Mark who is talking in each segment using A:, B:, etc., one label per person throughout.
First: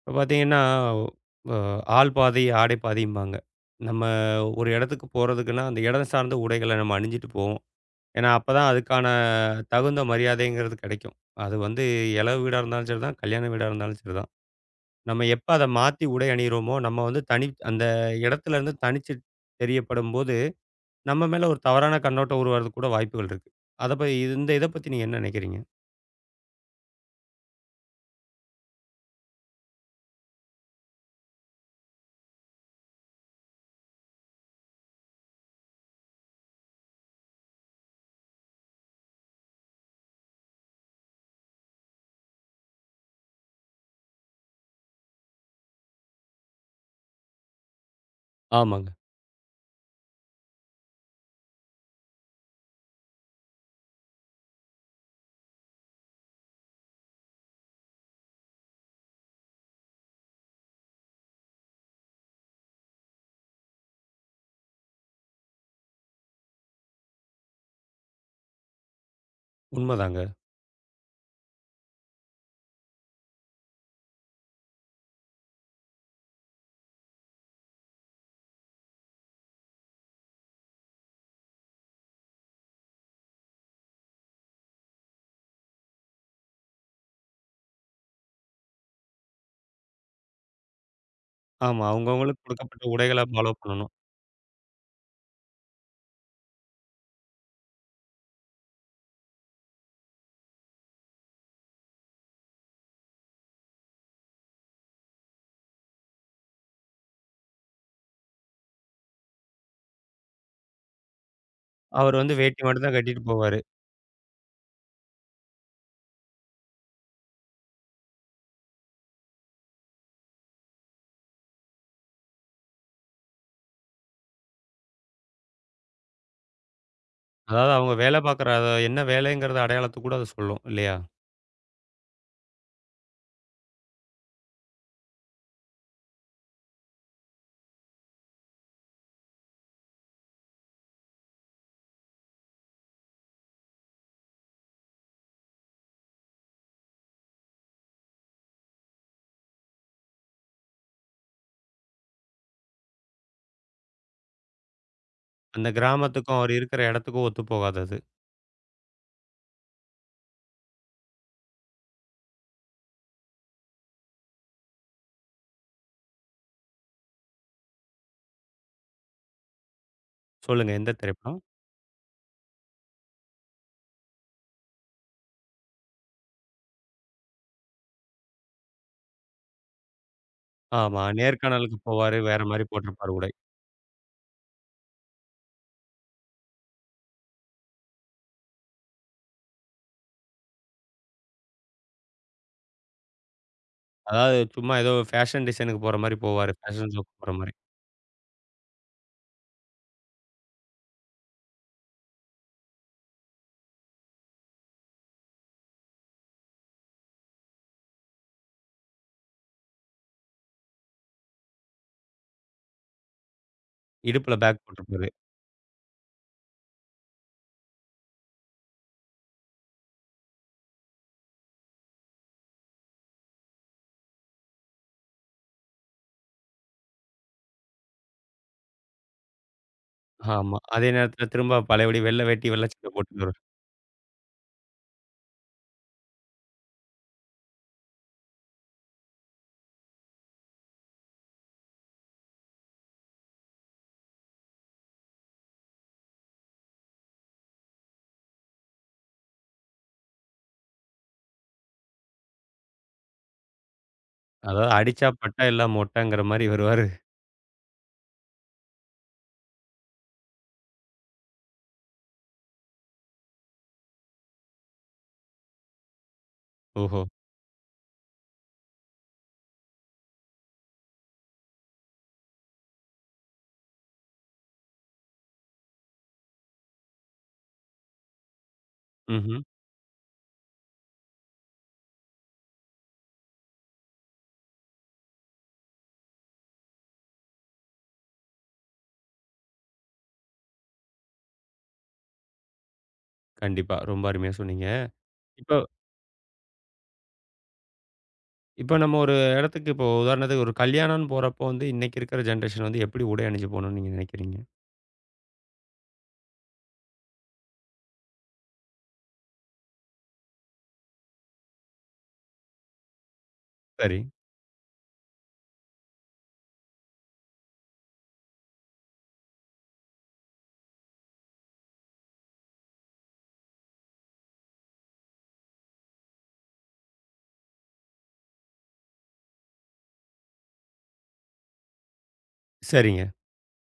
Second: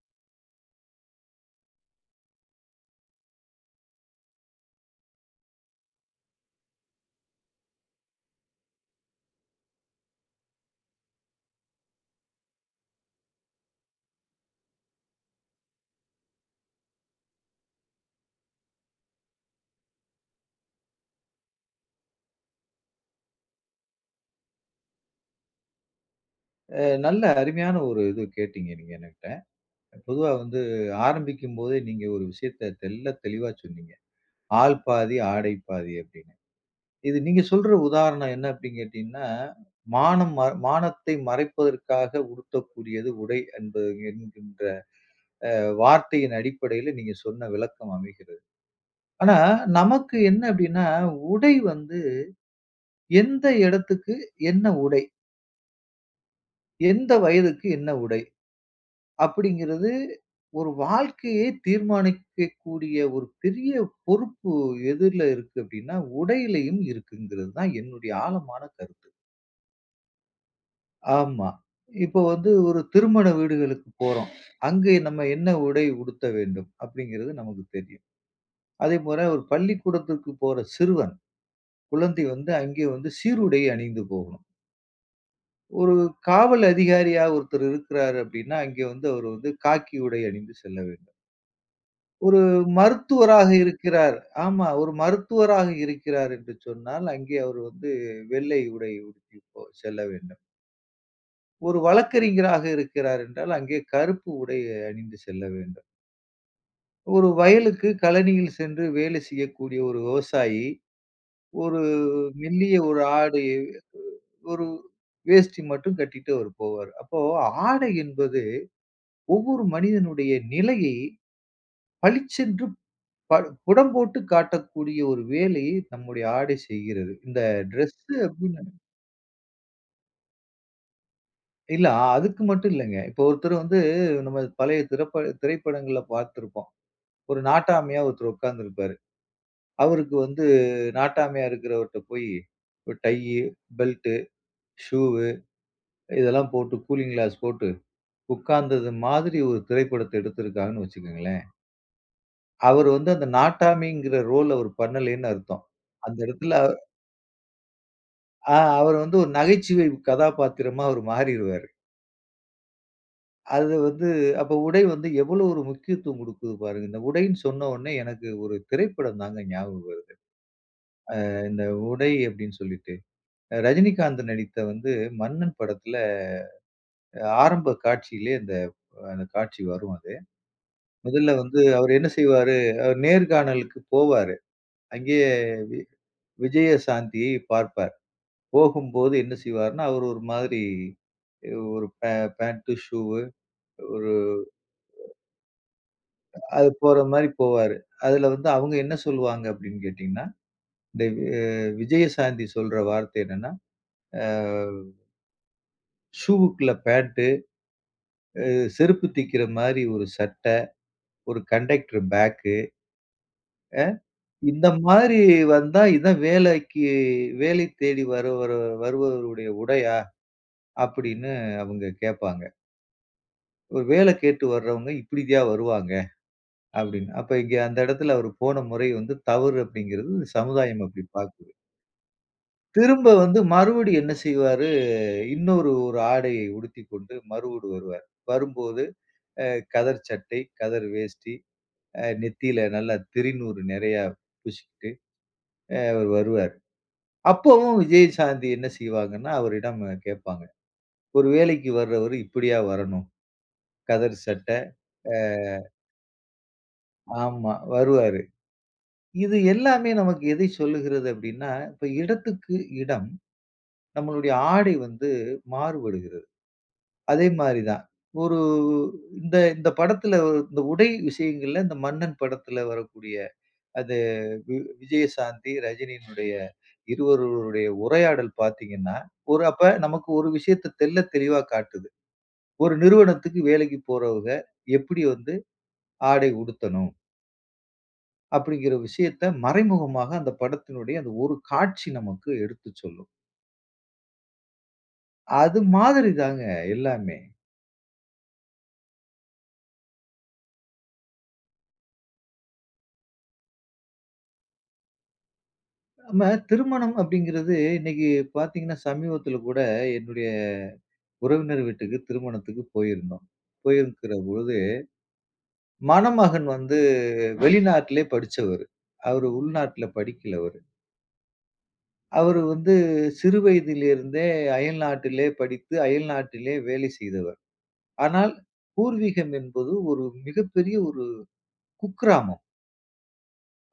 A: இப்ப பார்த்தீங்கன்னா, அ ஆள் பாதி, ஆடை பாதிம்பாங்க. நம்ம ஒரு இடத்துக்கு போறதுக்குன்னா, அந்த இடம் சார்ந்த உடைகள நம்ம அணிஞ்சிட்டு போவோம். ஏன்னா, அப்பதான் அதுக்கான தகுந்த மரியாதைங்கிறது கிடைக்கும். அது வந்து எளவு வீடா இருந்தாலும் சரிதான், கல்யாண வீடா இருந்தாலும் சரிதான். நம்ம எப்ப அத மாத்தி உடை அணியிறோமோ, நம்ம வந்து தனி அந்த இடத்துலருந்து தனிச்சு தெரியப்படும்போது, நம்ம மேல ஒரு தவறான கண்ணோட்டம் உருவாறதுக்கு கூட வாய்ப்புகள் இருக்கு. அத ப இந்த இத பத்தி நீங்க என்ன நினைக்கிறீங்க?
B: நல்ல அருமையான ஒரு இது கேட்டீங்க நீங்க என்கிட்ட. பொதுவா வந்து ஆரம்பிக்கும்போதே நீங்க ஒரு விஷயத்த தெள்ளத் தெளிவா சொன்னீங்க. "ஆள் பாதி, ஆடை பாதி" அப்படின்னு. இது நீங்க சொல்ற உதாரணம் என்ன அப்படின்னு கேட்டீங்கன்னா, "மானம் மானத்தை மறைப்பதற்காக உடுத்தக்கூடியது உடை" என்பது என்கின்ற வார்த்தையின் அடிப்படையில நீங்க சொன்ன விளக்கம் அமைகிறது.
A: ஆமாங்க.
B: ஆனா, நமக்கு என்ன அப்படின்னா, உடை வந்து எந்த இடத்துக்கு என்ன உடை? எந்த வயதுக்கு என்ன உடை? அப்படிங்கிறது ஒரு வாழ்க்கையே தீர்மானிக்கக்கூடிய ஒரு பெரிய பொறுப்பு எதுல இருக்கு அப்படின்னா, உடையிலயும் இருக்குங்கிறது தான் என்னுடைய ஆழமான கருத்து.
A: உண்மதாங்க.
B: ஆமா. இப்போ வந்து ஒரு திருமண வீடுகளுக்கு போறோம். அங்கே நம்ம என்ன உடை உடுத்த வேண்டும் அப்படிங்கிறது நமக்கு தெரியும். அதேபோல ஒரு பள்ளிக்கூடத்திற்கு போற சிறுவன், குழந்தை வந்து அங்கே வந்து சீருடை அணிந்து போகணும். ஒரு காவல் அதிகாரியா ஒருத்தர் இருக்கிறாரு அப்படின்னா, அங்கே வந்து அவர் வந்து காக்கி உடை அணிந்து செல்ல வேண்டும்.
A: ஆமா.
B: ஒரு
A: அவங்கவங்களுக்கு கொடுக்கப்பட்ட உடைகள
B: மருத்துவராக
A: ஃபாலோ பண்ணணும்.
B: இருக்கிறார். ஆமா. ஒரு மருத்துவராக இருக்கிறார் என்று சொன்னால், அங்கே அவர் வந்து வெள்ளை உடை உடுத்தி செல்ல வேண்டும். ஒரு வழக்கறிஞராக இருக்கிறார் என்றால், அங்கே கருப்பு உடை அணிந்து செல்ல வேண்டும். ஒரு வயலுக்கு கழனியில் சென்று வேலை செய்யக்கூடிய ஒரு விவசாயி, ஒரு
A: அவரு வந்து வேட்டி
B: மெல்லிய
A: மட்டும் தான்
B: ஒரு
A: கட்டிட்டு
B: ஆடை,
A: போவாரு.
B: ஒரு வேஷ்டி மட்டும் கட்டிட்டு அவர் போவாரு. அப்போ ஆடை என்பது ஒவ்வொரு மனிதனுடைய நிலையை பளிச்சென்று படு புடம் போட்டு காட்டக்கூடிய ஒரு வேலையை நம்முடைய ஆடை செய்கிறது. இந்த
A: அதாவது அவங்க
B: ட்ரெஸ்ஸு
A: வேலை பார்க்குற அத
B: அப்படின்னு
A: என்ன வேலைங்கிறத அடையாளத்த கூட அது சொல்லும் இல்லையா?
B: இல்ல அதுக்கு மட்டும் இல்லங்க. இப்போ ஒருத்தர் வந்து நம்ம பழைய திரைப்படங்கள்ல பார்த்திருப்போம். ஒரு நாட்டாமையா ஒருத்தர் உட்கார்ந்திருப்பாரு. அவருக்கு வந்து நாட்டாமையா இருக்கிறவர்ட்ட போய் ஒரு டையி, பெல்ட்டு, ஷூவு இதெல்லாம் போட்டு கூலிங் கிளாஸ் போட்டு உட்கார்ந்தது மாதிரி ஒரு திரைப்படத்த எடுத்திருக்காங்கன்னு வச்சுக்கங்களேன். அவர் வந்து அந்த நாட்டாமைங்கிற ரோல் அவர் பண்ணலேன்னு அர்த்தம்.
A: அந்த
B: அந்த
A: கிராமத்துக்கும் அவர்
B: இடத்துல
A: இருக்கிற இடத்துக்கும் ஒத்து போகாது அது.
B: ஆ அவர் வந்து ஒரு நகைச்சுவை கதாபாத்திரமா அவரு மாறிருவாரு. அது வந்து அப்ப உடை வந்து எவ்வளோ ஒரு முக்கியத்துவம் குடுக்குது பாருங்க. இந்த உடைன்னு சொன்ன உடனே எனக்கு ஒரு திரைப்படம் தாங்க ஞாபகம் வருது.
A: சொல்லுங்க எந்த திரைப்படம்?
B: இந்த உடை அப்படின்னு சொல்லிட்டு, ரஜினிகாந்த் நடித்த வந்து மன்னன் படத்துல ஆரம்ப காட்சியிலே அந்த அந்த காட்சி வரும் அது.
A: ஆமா.
B: முதல்ல வந்து
A: நேர்காணலுக்கு
B: அவர் என்ன
A: போவாரு. வேற
B: செய்வாரு,
A: மாரி
B: அவர்
A: போட்டிருப்பாரு உடை.
B: நேர்காணலுக்கு போவாரு. அங்கேயே வி விஜயசாந்தியை பார்ப்பார். போகும்போது என்ன செய்வாருன்னா, அவர் ஒரு மாதிரி ஒரு பேண்ட், ஷூ ஒரு
A: அதாவது சும்மா ஏதோ ஃபேஷன் டிசைனுக்கு போற மாரி போவாரு.
B: அது
A: ஃபேஷன்
B: போற
A: ஷோக்கு
B: மாரி
A: போற மாரி.
B: போவாரு. அதுல வந்து அவங்க என்ன சொல்லுவாங்க அப்படின்னு கேட்டீங்கன்னா, இந்த அ விஜயசாந்தி சொல்ற வார்த்தை என்னன்னா, அ ஷூவுக்குள்ள பேண்ட், செருப்பு திக்கிற மாரி ஒரு சட்டை, ஒரு கண்டக்டர் பேக்கு, அ
A: இடுப்புல பேக்
B: இந்த
A: போட்டிருப்பாரு.
B: மாதிரி வந்தா இதான் வேலைக்கு வேலை தேடி வரு வரு வருபவருடைய உடையா? அப்படின்னு அவங்க கேட்பாங்க. ஒரு வேலை கேட்டு வர்றவங்க இப்படித்யா வருவாங்க அப்படின்னு. அப்ப இங்க அந்த இடத்துல அவர் போன முறை வந்து தவறு அப்படிங்கிறது
A: ஆமா.
B: சமுதாயம்
A: அதே
B: அப்படி
A: நேரத்தில
B: பார்க்குது.
A: திரும்ப பழையபடி வெள்ளை வேட்டி, வெள்ளை சட்டை
B: திரும்ப
A: போட்டுட்டு
B: வந்து
A: வருவாரு.
B: மறுபடியும் என்ன செய்வாரு? இன்னொரு ஒரு ஆடையை உடுத்திக் கொண்டு மறுவூடு வருவார். வரும்போது அ கதர் சட்டை, கதர் வேஷ்டி, நெத்தியில நல்லா திருநூறு நிறையா பூசிக்கிட்டு அவர் வருவார். அப்பவும் விஜயசாந்தி என்ன செய்வாங்கன்னா, அவரிடம் கேட்பாங்க. ஒரு வேலைக்கு வர்றவரு இப்படியா வரணும்? கதர் சட்டை
A: அதாவது அடிச்சா பட்டா எல்லாம் மொட்டைங்கிற மாரி வருவாரு.
B: ஆமா வருவாரு. இது எல்லாமே நமக்கு எதை சொல்லுகிறது அப்படின்னா, இப்ப இடத்துக்கு இடம் நம்மளுடைய ஆடை வந்து மாறுபடுகிறது.
A: ஓஹோ!
B: அதே மாரி தான். ஒரு இந்த இந்த படத்துல ஒரு- இந்த உடை விஷயங்கள்ல இந்த மன்னன் படத்துல வரக்கூடிய அது வி விஜயசாந்தி, ரஜினியினுடைய இருவருடைய உரையாடல் பார்த்தீங்கன்னா,
A: ம்ஹ்ம்.
B: ஒரு அப்ப நமக்கு ஒரு விஷயத்த தெள்ளத் தெளிவா காட்டுது. ஒரு நிறுவனத்துக்கு வேலைக்கு போறவங்க எப்படி வந்து ஆடை உடுத்தணும்? அப்படிங்கிற விஷயத்த மறைமுகமாக அந்த படத்தினுடைய அந்த ஒரு காட்சி நமக்கு எடுத்துச் சொல்லும்.
A: கண்டிப்பா. ரொம்ப அருமையா சொன்னீங்க. இப்ப
B: அது மாதிரி தாங்க எல்லாமே.
A: இப்ப நம்ம ஒரு இடத்துக்கு இப்போ உதாரணத்துக்கு ஒரு கல்யாணம்னு போறப்போ வந்து இன்னைக்கு இருக்கிற ஜென்ரேஷன் வந்து எப்படி உடை அணிஞ்சு போகணும்னு நீங்க நினைக்கிறீங்க?
B: நம்ம திருமணம் அப்படிங்கிறது இன்னைக்கு பார்த்தீங்கன்னா, சமீபத்துல கூட என்னுடைய உறவினர் வீட்டுக்கு திருமணத்துக்கு போயிருந்தோம்.
A: சரி.
B: போயிருக்கிற பொழுது, மணமகன் வந்து வெளிநாட்டிலே படிச்சவரு. அவரு உள்நாட்ல படிக்கல அவரு. அவரு வந்து சிறு வயதிலிருந்தே அயல்நாட்டிலே படித்து, அயல்நாட்டிலே வேலை செய்தவர். ஆனால் பூர்வீகம் என்பது ஒரு மிகப்பெரிய ஒரு குக்கிராமம்.
A: சரிங்க.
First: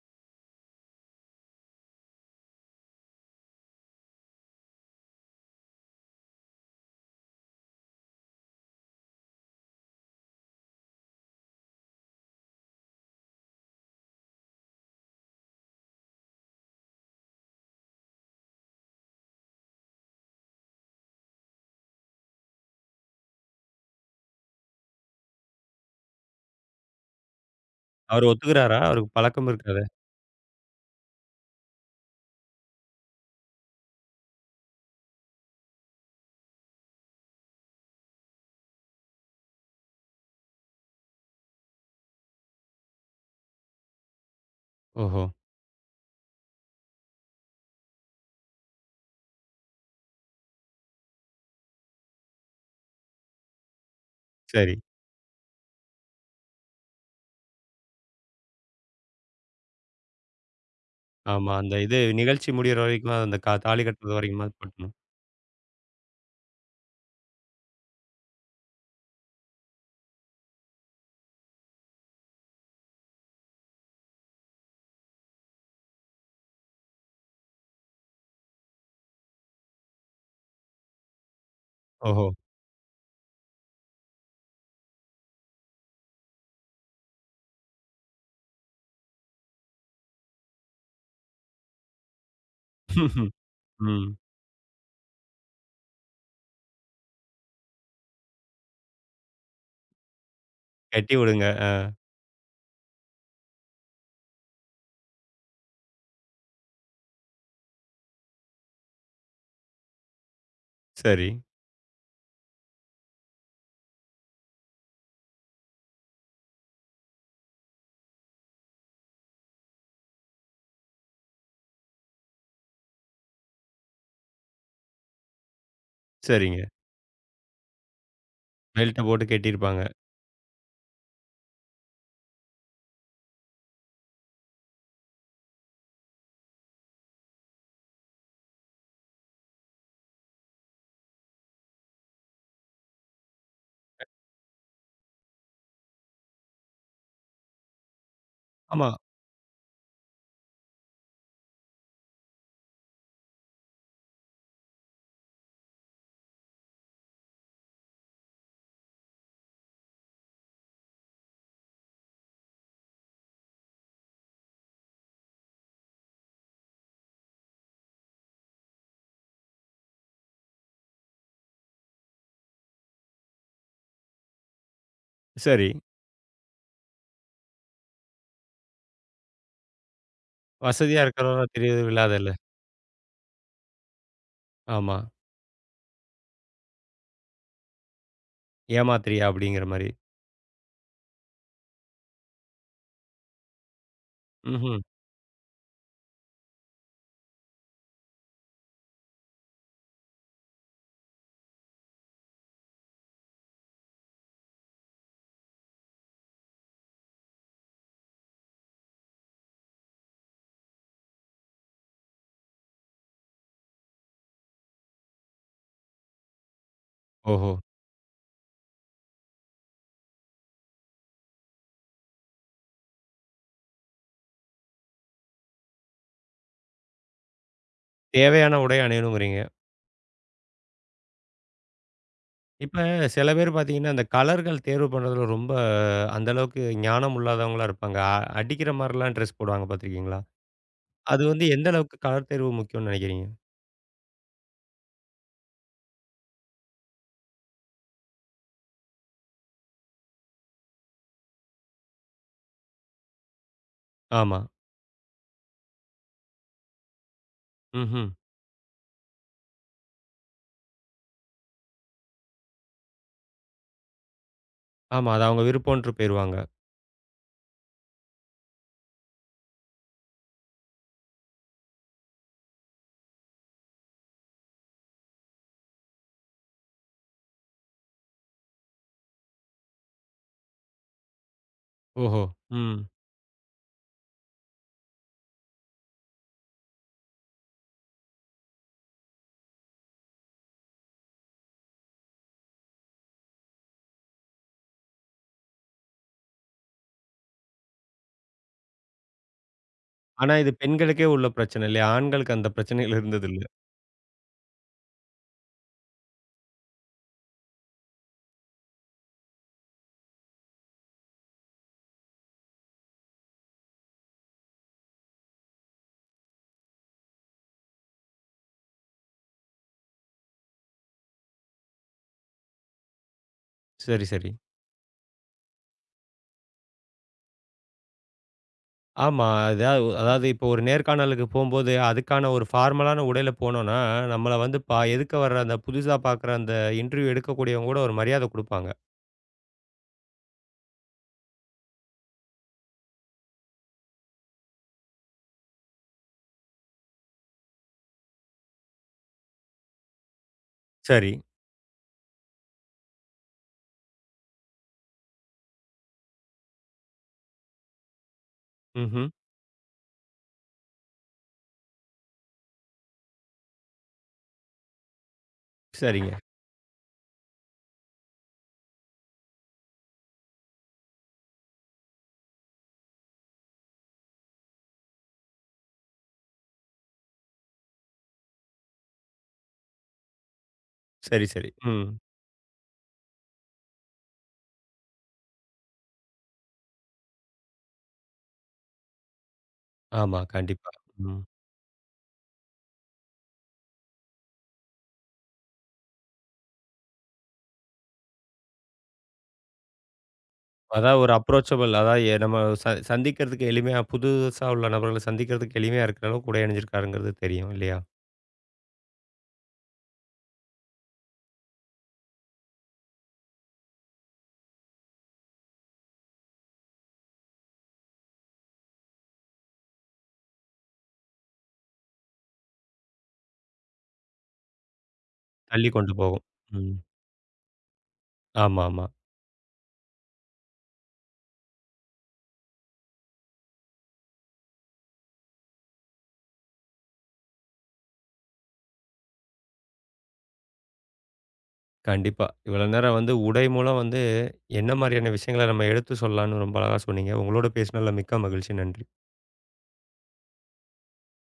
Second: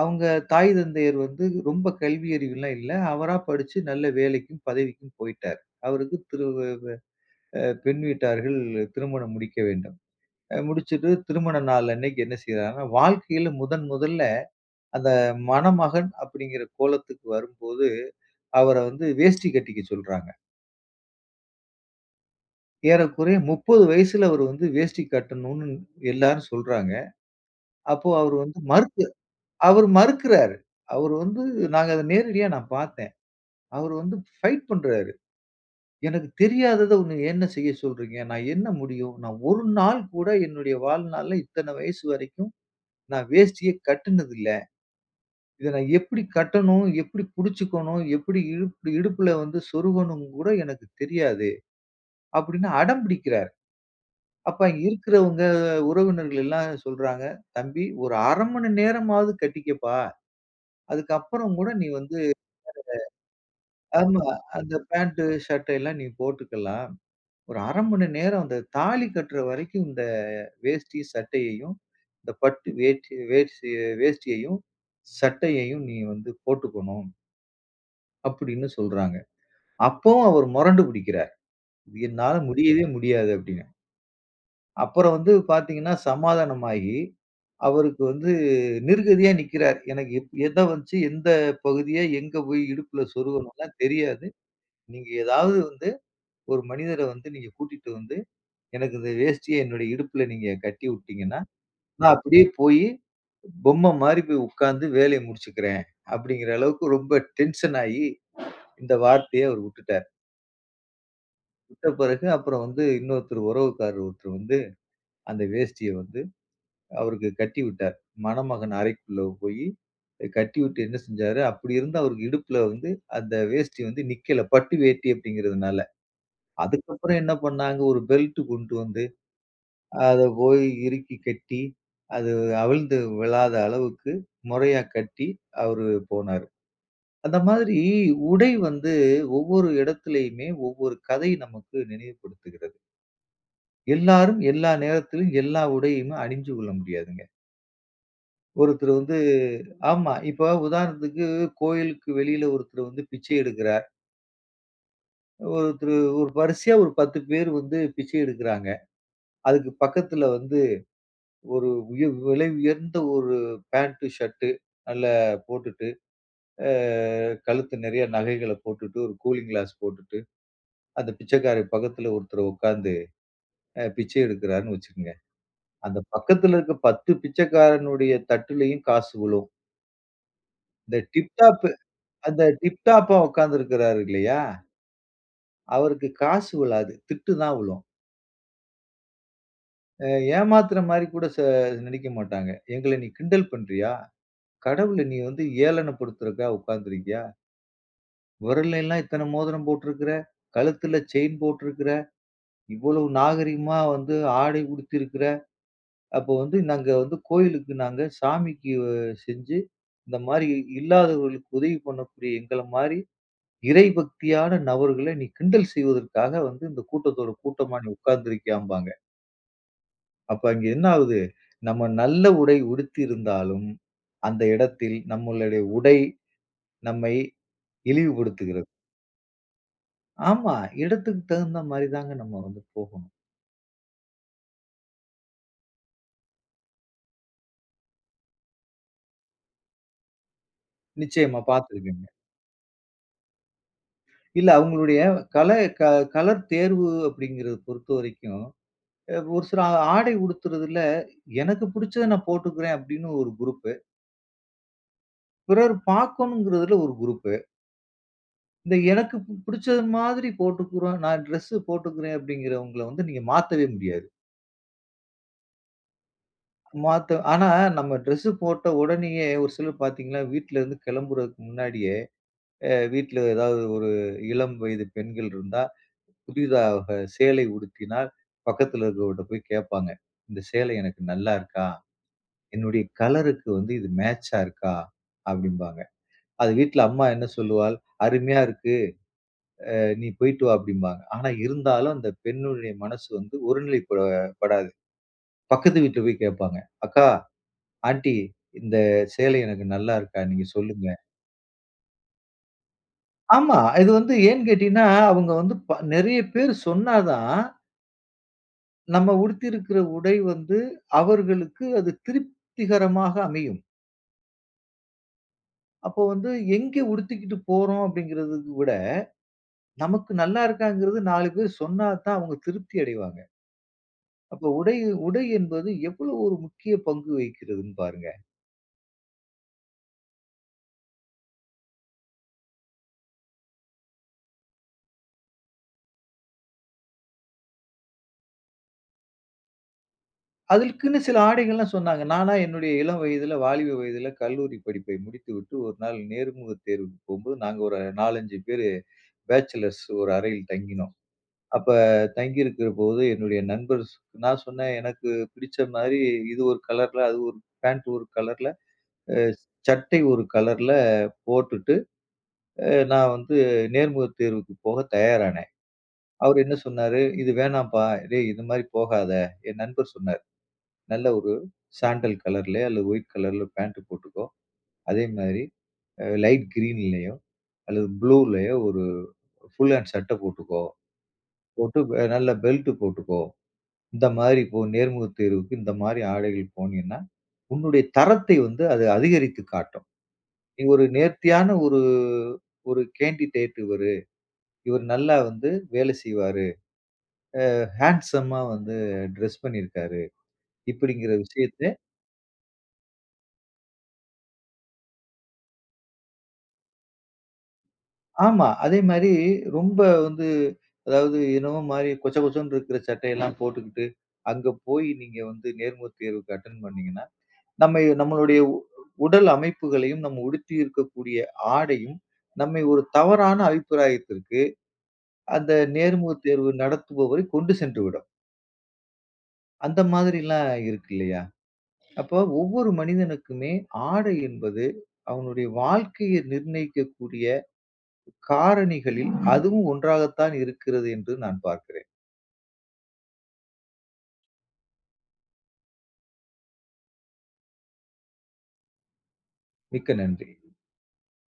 B: அவங்க தாய் தந்தையர் வந்து ரொம்ப கல்வி அறிவுலாம் இல்ல. அவரா படிச்சு நல்ல வேலைக்கும், பதவிக்கும் போயிட்டாரு. அவருக்கு திரு அ பெண் வீட்டார்கள் திருமணம் முடிக்க வேண்டும். முடிச்சுட்டு திருமண நாள் அன்னைக்கு என்ன செய்றாங்கன்னா, வாழ்க்கையில முதன் முதல்ல அந்த மணமகன் அப்படிங்கிற கோலத்துக்கு வரும்போது, அவர வந்து வேஷ்டி கட்டிக்க சொல்றாங்க. ஏறக்குறைய 30 வயசுல அவரு வந்து வேஷ்டி கட்டணும்னு எல்லாரும் சொல்றாங்க. அப்போ
A: அவரு
B: அவரு வந்து
A: ஒத்துக்கிறாரா?
B: மறுத்து
A: அவருக்கு பழக்கம் இருக்காதே?
B: அவரு மறுக்கிறாரு. அவரு வந்து நாங்க அத நேரடியா நான் பார்த்தேன். அவரு வந்து ஃபைட் பண்றாரு. "எனக்கு தெரியாதத ஒண்ணு என்ன செய்ய சொல்றீங்க? நான் என்ன முடியும்? நான் ஒரு நாள் கூட என்னுடைய வாழ்நாள்ல இத்தன வயசு வரைக்கும் நான் வேஷ்டிய கட்டுனதில்ல.
A: ஓஹோ!
B: இத நான் எப்படி கட்டணும்? எப்படி புடிச்சுக்கணும்? எப்படி இடுப்பு இடுப்புல வந்து சொருகணும் கூட எனக்கு தெரியாது. அப்படின்னு அடம் பிடிக்கிறார். அப்ப
A: சரி.
B: அங்க இருக்கிறவங்க உறவினர்கள் எல்லாம் சொல்றாங்க, "தம்பி ஒரு 1/2 மணி நேரமாவது கட்டிக்கப்பா.
A: ஆமா.
B: அதுக்கப்புறம் கூட
A: அந்த
B: நீ
A: இது
B: வந்து
A: நிகழ்ச்சி முடியிற வரைக்கும் அந்த தாலி கட்டுறது
B: ஆமா.
A: வரைக்குமாவது
B: அந்த
A: போட்டுக்கணும்.
B: பேண்ட், ஷர்ட் எல்லாம் நீ போட்டுக்கலாம். ஒரு 1/2 மணி நேரம் அந்த தாலி கட்டுற வரைக்கும் இந்த வேஷ்டி, சட்டையையும், இந்த பட்டு வேட்டி வேஷ்டி வேஷ்டியையும், சட்டையையும் நீ வந்து போட்டுக்கணும்." அப்படின்னு சொல்றாங்க. அப்பவும் அவர் மொரண்டு பிடிக்கிறார். "இது
A: ஓஹோ!
B: என்னால முடியவே முடியாது அப்படின்னு. அப்புறம் வந்து பார்த்தீங்கன்னா, சமாதானமாகி அவருக்கு வந்து நிர்கதியா நிக்கிறார். எனக்கு எத வச்சு எந்த பகுதிய எங்க போய் இடுப்புல சொருகணும்லாம்
A: ம்.
B: தெரியாது. நீங்க ஏதாவது வந்து ஒரு மனிதர வந்து நீங்க கூட்டிட்டு வந்து, எனக்கு இந்த வேஷ்டிய என்னுடைய இடுப்புல நீங்க கட்டி
A: கட்டி
B: விட்டீங்கன்னா,
A: விடுங்க.
B: நான் அப்படியே போயி பொம்மை மாரி போய் உட்கார்ந்து வேலைய முடிச்சுக்கிறேன். அப்படிங்கிற அளவுக்கு ரொம்ப டென்ஷன் ஆயி இந்த வார்த்தைய அவர் விட்டுட்டார்.
A: சரி.
B: விட்ட பிறகு அப்புறம் வந்து இன்னொருத்தர் உறவுக்காரர் ஒருத்தர் வந்து அந்த வேஷ்டிய வந்து அவருக்கு கட்டி விட்டார். மணமகன் அறைக்குள்ள போயி கட்டி விட்டு என்ன செஞ்சாரு, அப்படி இருந்த அவருக்கு இடுப்புல வந்து அந்த வேஷ்டி வந்து நிக்கல. பட்டு வேட்டி அப்படிங்கிறதுனால.
A: சரிங்க.
B: அதுக்கப்புறம் என்ன பண்ணாங்க, ஒரு பெல்ட் கொண்டு
A: பெல்ட்ட
B: வந்து
A: போட்டு கட்டியிருப்பாங்க.
B: அத போய் இறுக்கி கட்டி, அது அவிழ்ந்து விழாத அளவுக்கு முறையா கட்டி அவரு போனாரு. அந்த மாதிரி உடை வந்து ஒவ்வொரு இடத்துலயுமே ஒவ்வொரு கதை நமக்கு நினைவுபடுத்துகிறது. எல்லாரும் எல்லா நேரத்திலும் எல்லா உடையுமே அணிஞ்சு கொள்ள முடியாதுங்க.
A: ஆமா.
B: ஒருத்தர் வந்து ஆமா. இப்ப உதாரணத்துக்கு கோயிலுக்கு வெளியில ஒருத்தர் வந்து பிச்சை எடுக்கிறார். ஒருத்தர் ஒரு வரிசையா ஒரு 10 பேர் வந்து பிச்சை எடுக்கிறாங்க. அதுக்கு பக்கத்துல வந்து ஒரு விலை உயர்ந்த ஒரு பேண்ட், ஷர்ட் நல்லா போட்டுட்டு, அ கழுத்து நிறைய நகைகள போட்டுட்டு, ஒரு கூலிங் கிளாஸ் போட்டுட்டு, அந்த பிச்சைக்காரர் பக்கத்துல ஒருத்தர் உட்கார்ந்து பிச்சை எடுக்கிறார்ன்னு வச்சுக்கங்க.
A: சரி.
B: அந்த பக்கத்துல இருக்க 10 பிச்சைக்காரனுடைய தட்டுலயும் காசு விழும். இந்த
A: வசதியா இருக்கிறவரா
B: டிப்டாப்
A: தெரியவில்லாதல்ல.
B: அந்த டிப்டாப்பா உட்கார்ந்திருக்கிறாரு இல்லையா?
A: ஆமா.
B: அவருக்கு காசு விழாது. திட்டு தான் விழும்.
A: ஏமாத்துறியா? அப்படிங்கிற மாரி.
B: அ ஏமாத்துற மாரி கூட நடிக்க மாட்டாங்க. "எங்கள நீ கிண்டல் பண்றியா?
A: ம்ஹ்ம்.
B: கடவுள நீ வந்து ஏளனப்படுத்துறதுக்கா உட்கார்ந்திருக்கியா? விரல்லலாம் இத்தன மோதிரம் போட்டிருக்கிற. கழுத்துல செயின் போட்டிருக்கிற. இவ்வளவு நாகரிகமா வந்து ஆடை உடுத்தியிருக்கிற. அப்போ வந்து நாங்க வந்து கோயிலுக்கு நாங்க சாமிக்கு செஞ்சு இந்த மாரி இல்லாதவர்களுக்கு உதவி பண்ணக்கூடிய எங்கள மாரி இறை பக்தியான நபர்களை நீ கிண்டல் செய்வதற்காக வந்து இந்த கூட்டத்தோட
A: ஓஹோ!
B: கூட்டமா நீ உட்கார்ந்திருக்கியாம்பாங்க. அப்ப அங்க என்ன ஆகுது? நம்ம நல்ல உடை உடுத்தியிருந்தாலும், அந்த இடத்தில் நம்மளுடைய உடை நம்மை
A: தேவையான
B: இழிவுபடுத்துகிறது.
A: உடை அணியணுங்கிறீங்க.
B: ஆமா. இடத்துக்கு தகுந்த மாரி தாங்க நம்ம வந்து
A: இப்ப
B: போகணும்.
A: சில பேர் பார்த்தீங்கன்னா, அந்த கலர்கள் தேர்வு பண்றதுல ரொம்ப அந்த அளவுக்கு ஞானம் இல்லாதவங்களா இருப்பாங்க. அடிக்கிற மாரிலாம் ட்ரெஸ் போடுவாங்க பார்த்துருக்கீங்களா? அது
B: நிச்சயமா
A: வந்து எந்த அளவுக்கு
B: பார்த்துருக்கேங்க.
A: கலர் தேர்வு முக்கியம்னு நெனைக்கிறீங்க?
B: இல்ல அவங்களுடைய கல க கலர் தேர்வு அப்படிங்கிறத பொறுத்தவரைக்கும், ஒரு சில ஆடை உடுத்துறதுல எனக்கு பிடிச்சத நான் போட்டுக்கிறேன் அப்படின்னு ஒரு குரூப்பு.
A: ஆமா.
B: பிறர் பார்க்கணுங்கிறதுல ஒரு குரூப்பு.
A: ம்ஹ்ம்.
B: இந்த எனக்கு புடிச்சது மாதிரி போட்டுக்குறோம். நான் ட்ரெஸ்ஸு போட்டுக்கிறேன் அப்படிங்கிறவங்கள வந்து நீங்க மாத்தவே முடியாது.
A: ஆமா. அது அவங்க விருப்பம்ன்ட்டு போயிருவாங்க.
B: மாத்த ஆனா நம்ம ட்ரெஸ்ஸு போட்ட உடனேயே ஒரு சிலர் பார்த்தீங்கன்னா, வீட்லருந்து கிளம்புறதுக்கு முன்னாடியே, வீட்ல ஏதாவது ஒரு இளம் வயது பெண்கள் இருந்தா, புதிதாக சேலை உடுத்தினால் பக்கத்துல இருக்கிறவர்ட்ட போய் கேட்பாங்க. "இந்த சேலை எனக்கு நல்லா இருக்கா?
A: ஓஹோ! ம்.
B: என்னுடைய கலருக்கு வந்து இது மேட்சா இருக்கா?" அப்படிம்பாங்க. அது வீட்ல அம்மா என்ன சொல்லுவாள்? "அருமையா இருக்கு. நீ போயிட்டு வா அப்படிம்பாங்க. ஆனா இருந்தாலும் அந்த பெண்ணுடைய மனசு வந்து ஒருநிலை படாது. பக்கத்து வீட்ல போய் கேட்பாங்க. அக்கா, ஆன்ட்டி இந்த சேலை எனக்கு நல்லா இருக்கா?
A: ஆனா
B: நீங்க
A: இது
B: சொல்லுங்க.
A: பெண்களுக்கே உள்ள பிரச்சனை இல்லையா? ஆண்களுக்கு அந்த பிரச்சனைகள் இருந்ததில்ல.
B: ஆமா. இது வந்து ஏன்னு கேட்டீங்கன்னா, அவங்க வந்து நெறைய பேர் சொன்னா தான், நம்ம உடுத்தியிருக்கிற உடை வந்து அவர்களுக்கு அது திருப்திகரமாக அமையும். அப்போ வந்து எங்க உடுத்திக்கிட்டு போறோம் அப்படிங்கிறதுக்கு விட, நமக்கு நல்லா இருக்காங்கிறது 4 பேர் சொன்னா தான் அவங்க திருப்தி அடைவாங்க.
A: சரி, சரி.
B: அப்ப உடை உடை என்பது எவ்வளவு ஒரு முக்கிய பங்கு வகிக்கிறதுன்னு பாருங்க.
A: ஆமா. அதாவது அதாவது இப்போ ஒரு நேர்காணலுக்கு போம்போது, அதுக்கான ஒரு ஃபார்மலான உடையில போனோம்னா, நம்மள வந்து எதுக்க வர்ற அந்த புதுசா பார்க்குற அந்த இன்டர்வியூ எடுக்கக்கூடியவங்க கூட ஒரு மரியாதை குடுப்பாங்க.
B: அதற்குன்னு சில ஆடைகள்லாம் சொன்னாங்க. நானா என்னுடைய இளம் வயதுல, வாலிப வயதுல கல்லூரி படிப்பை முடித்துவிட்டு ஒரு நாள் நேர்முகத் தேர்வுக்கு போம்போது, நாங்க ஒரு 4, 5 பேரு பேச்சலர்ஸ் ஒரு அறையில் தங்கினோம்.
A: சரி.
B: அப்ப தங்கியிருக்கிற போது என்னுடைய நண்பர் நான் சொன்னேன், "எனக்கு பிடிச்ச மாரி இது ஒரு கலர்ல, அது ஒரு பேண்ட் ஒரு கலர்ல,
A: ம்ஹ்ம்.
B: அ சட்டை ஒரு கலர்ல போட்டுட்டு, நான் வந்து நேர்முகத் தேர்வுக்கு போக தயாரானேன்."
A: சரிங்க.
B: அவரு என்ன சொன்னாரு, "இது வேணாம்ப்பா. டேய் இந்த மாரி போகாத." என் நண்பர் சொன்னாரு. நல்ல ஒரு சாண்டல் கலர்லயோ அல்லது ஒயிட் கலர்ல பேண்ட் போட்டுக்கோ. அதே மாரி லைட் கிரீன்லயோ அல்லது ப்ளூலயோ ஒரு ஃபுல் ஹேண்ட் சட்ட போட்டுக்கோ.
A: சரி, சரி.
B: போட்டு
A: ம்.
B: நல்ல பெல்ட் போட்டுக்கோ. இந்த மாரி இப்போ நேர்முகத் தேர்வுக்கு இந்த மாரி ஆடைகள் போனீன்னா, உன்னுடைய தரத்தை வந்து அது அதிகரித்து காட்டும்.
A: ஆமா,
B: நீ
A: கண்டிப்பா.
B: ஒரு
A: ம்.
B: நேர்த்தியான ஒரு ஒரு கேண்டிடேட் இவரு. இவர் நல்லா வந்து வேலை செய்வாரு. ஹேண்ட்சமா வந்து டிரெஸ் பண்ணியிருக்காரு.
A: அதான்
B: இப்படிங்கிற
A: ஒரு அப்ரோச்சபிள்
B: விஷயத்த
A: அதாவது நம்ம சந்திக்கிறதுக்கு எளிமையா புதுசா உள்ள நபர்கள சந்திக்கிறதுக்கு எளிமையா இருக்கிற அளவுக்கு உடை அணிஞ்சிருக்காருங்கிறது தெரியும் இல்லையா?
B: ஆமா. அதே மாரி ரொம்ப வந்து அதாவது என்னமோ மாரி கொச்ச கொச்சன்னு இருக்கிற சட்டையெல்லாம் போட்டுக்கிட்டு, அங்க போய் நீங்க வந்து நேர்முகத் தேர்வுக்கு அட்டெண்ட் பண்ணீங்கன்னா, நம்ம நம்மளுடைய உடல் அமைப்புகளையும், நம்ம உடுத்தி இருக்கக்கூடிய ஆடையும், நம்மை ஒரு தவறான அபிப்பிராயத்திற்கு அந்த
A: தள்ளி கொண்டு
B: நேர்முகத்
A: போகும்.
B: தேர்வு
A: ம்.
B: நடத்துபவரை கொண்டு சென்று விடும்.
A: ஆமா, ஆமா.
B: அந்த மாதிரிலாம் இருக்கு இல்லையா? அப்போ ஒவ்வொரு மனிதனுக்குமே ஆடை என்பது அவனுடைய வாழ்க்கையை நிர்ணயிக்கக்கூடிய காரணிகளில் அதுவும் ஒன்றாகத்தான் இருக்கிறது என்று நான் பார்க்கிறேன்.
A: கண்டிப்பா. இவ்வளோ நேரம் வந்து உடை மூலம் வந்து என்ன மாரியான விஷயங்கள நம்ம எடுத்து சொல்லலாம்னு ரொம்ப அழகா சொன்னீங்க. உங்களோட பேசினதுல மிக்க மகிழ்ச்சி. நன்றி.
B: மிக்க நன்றி.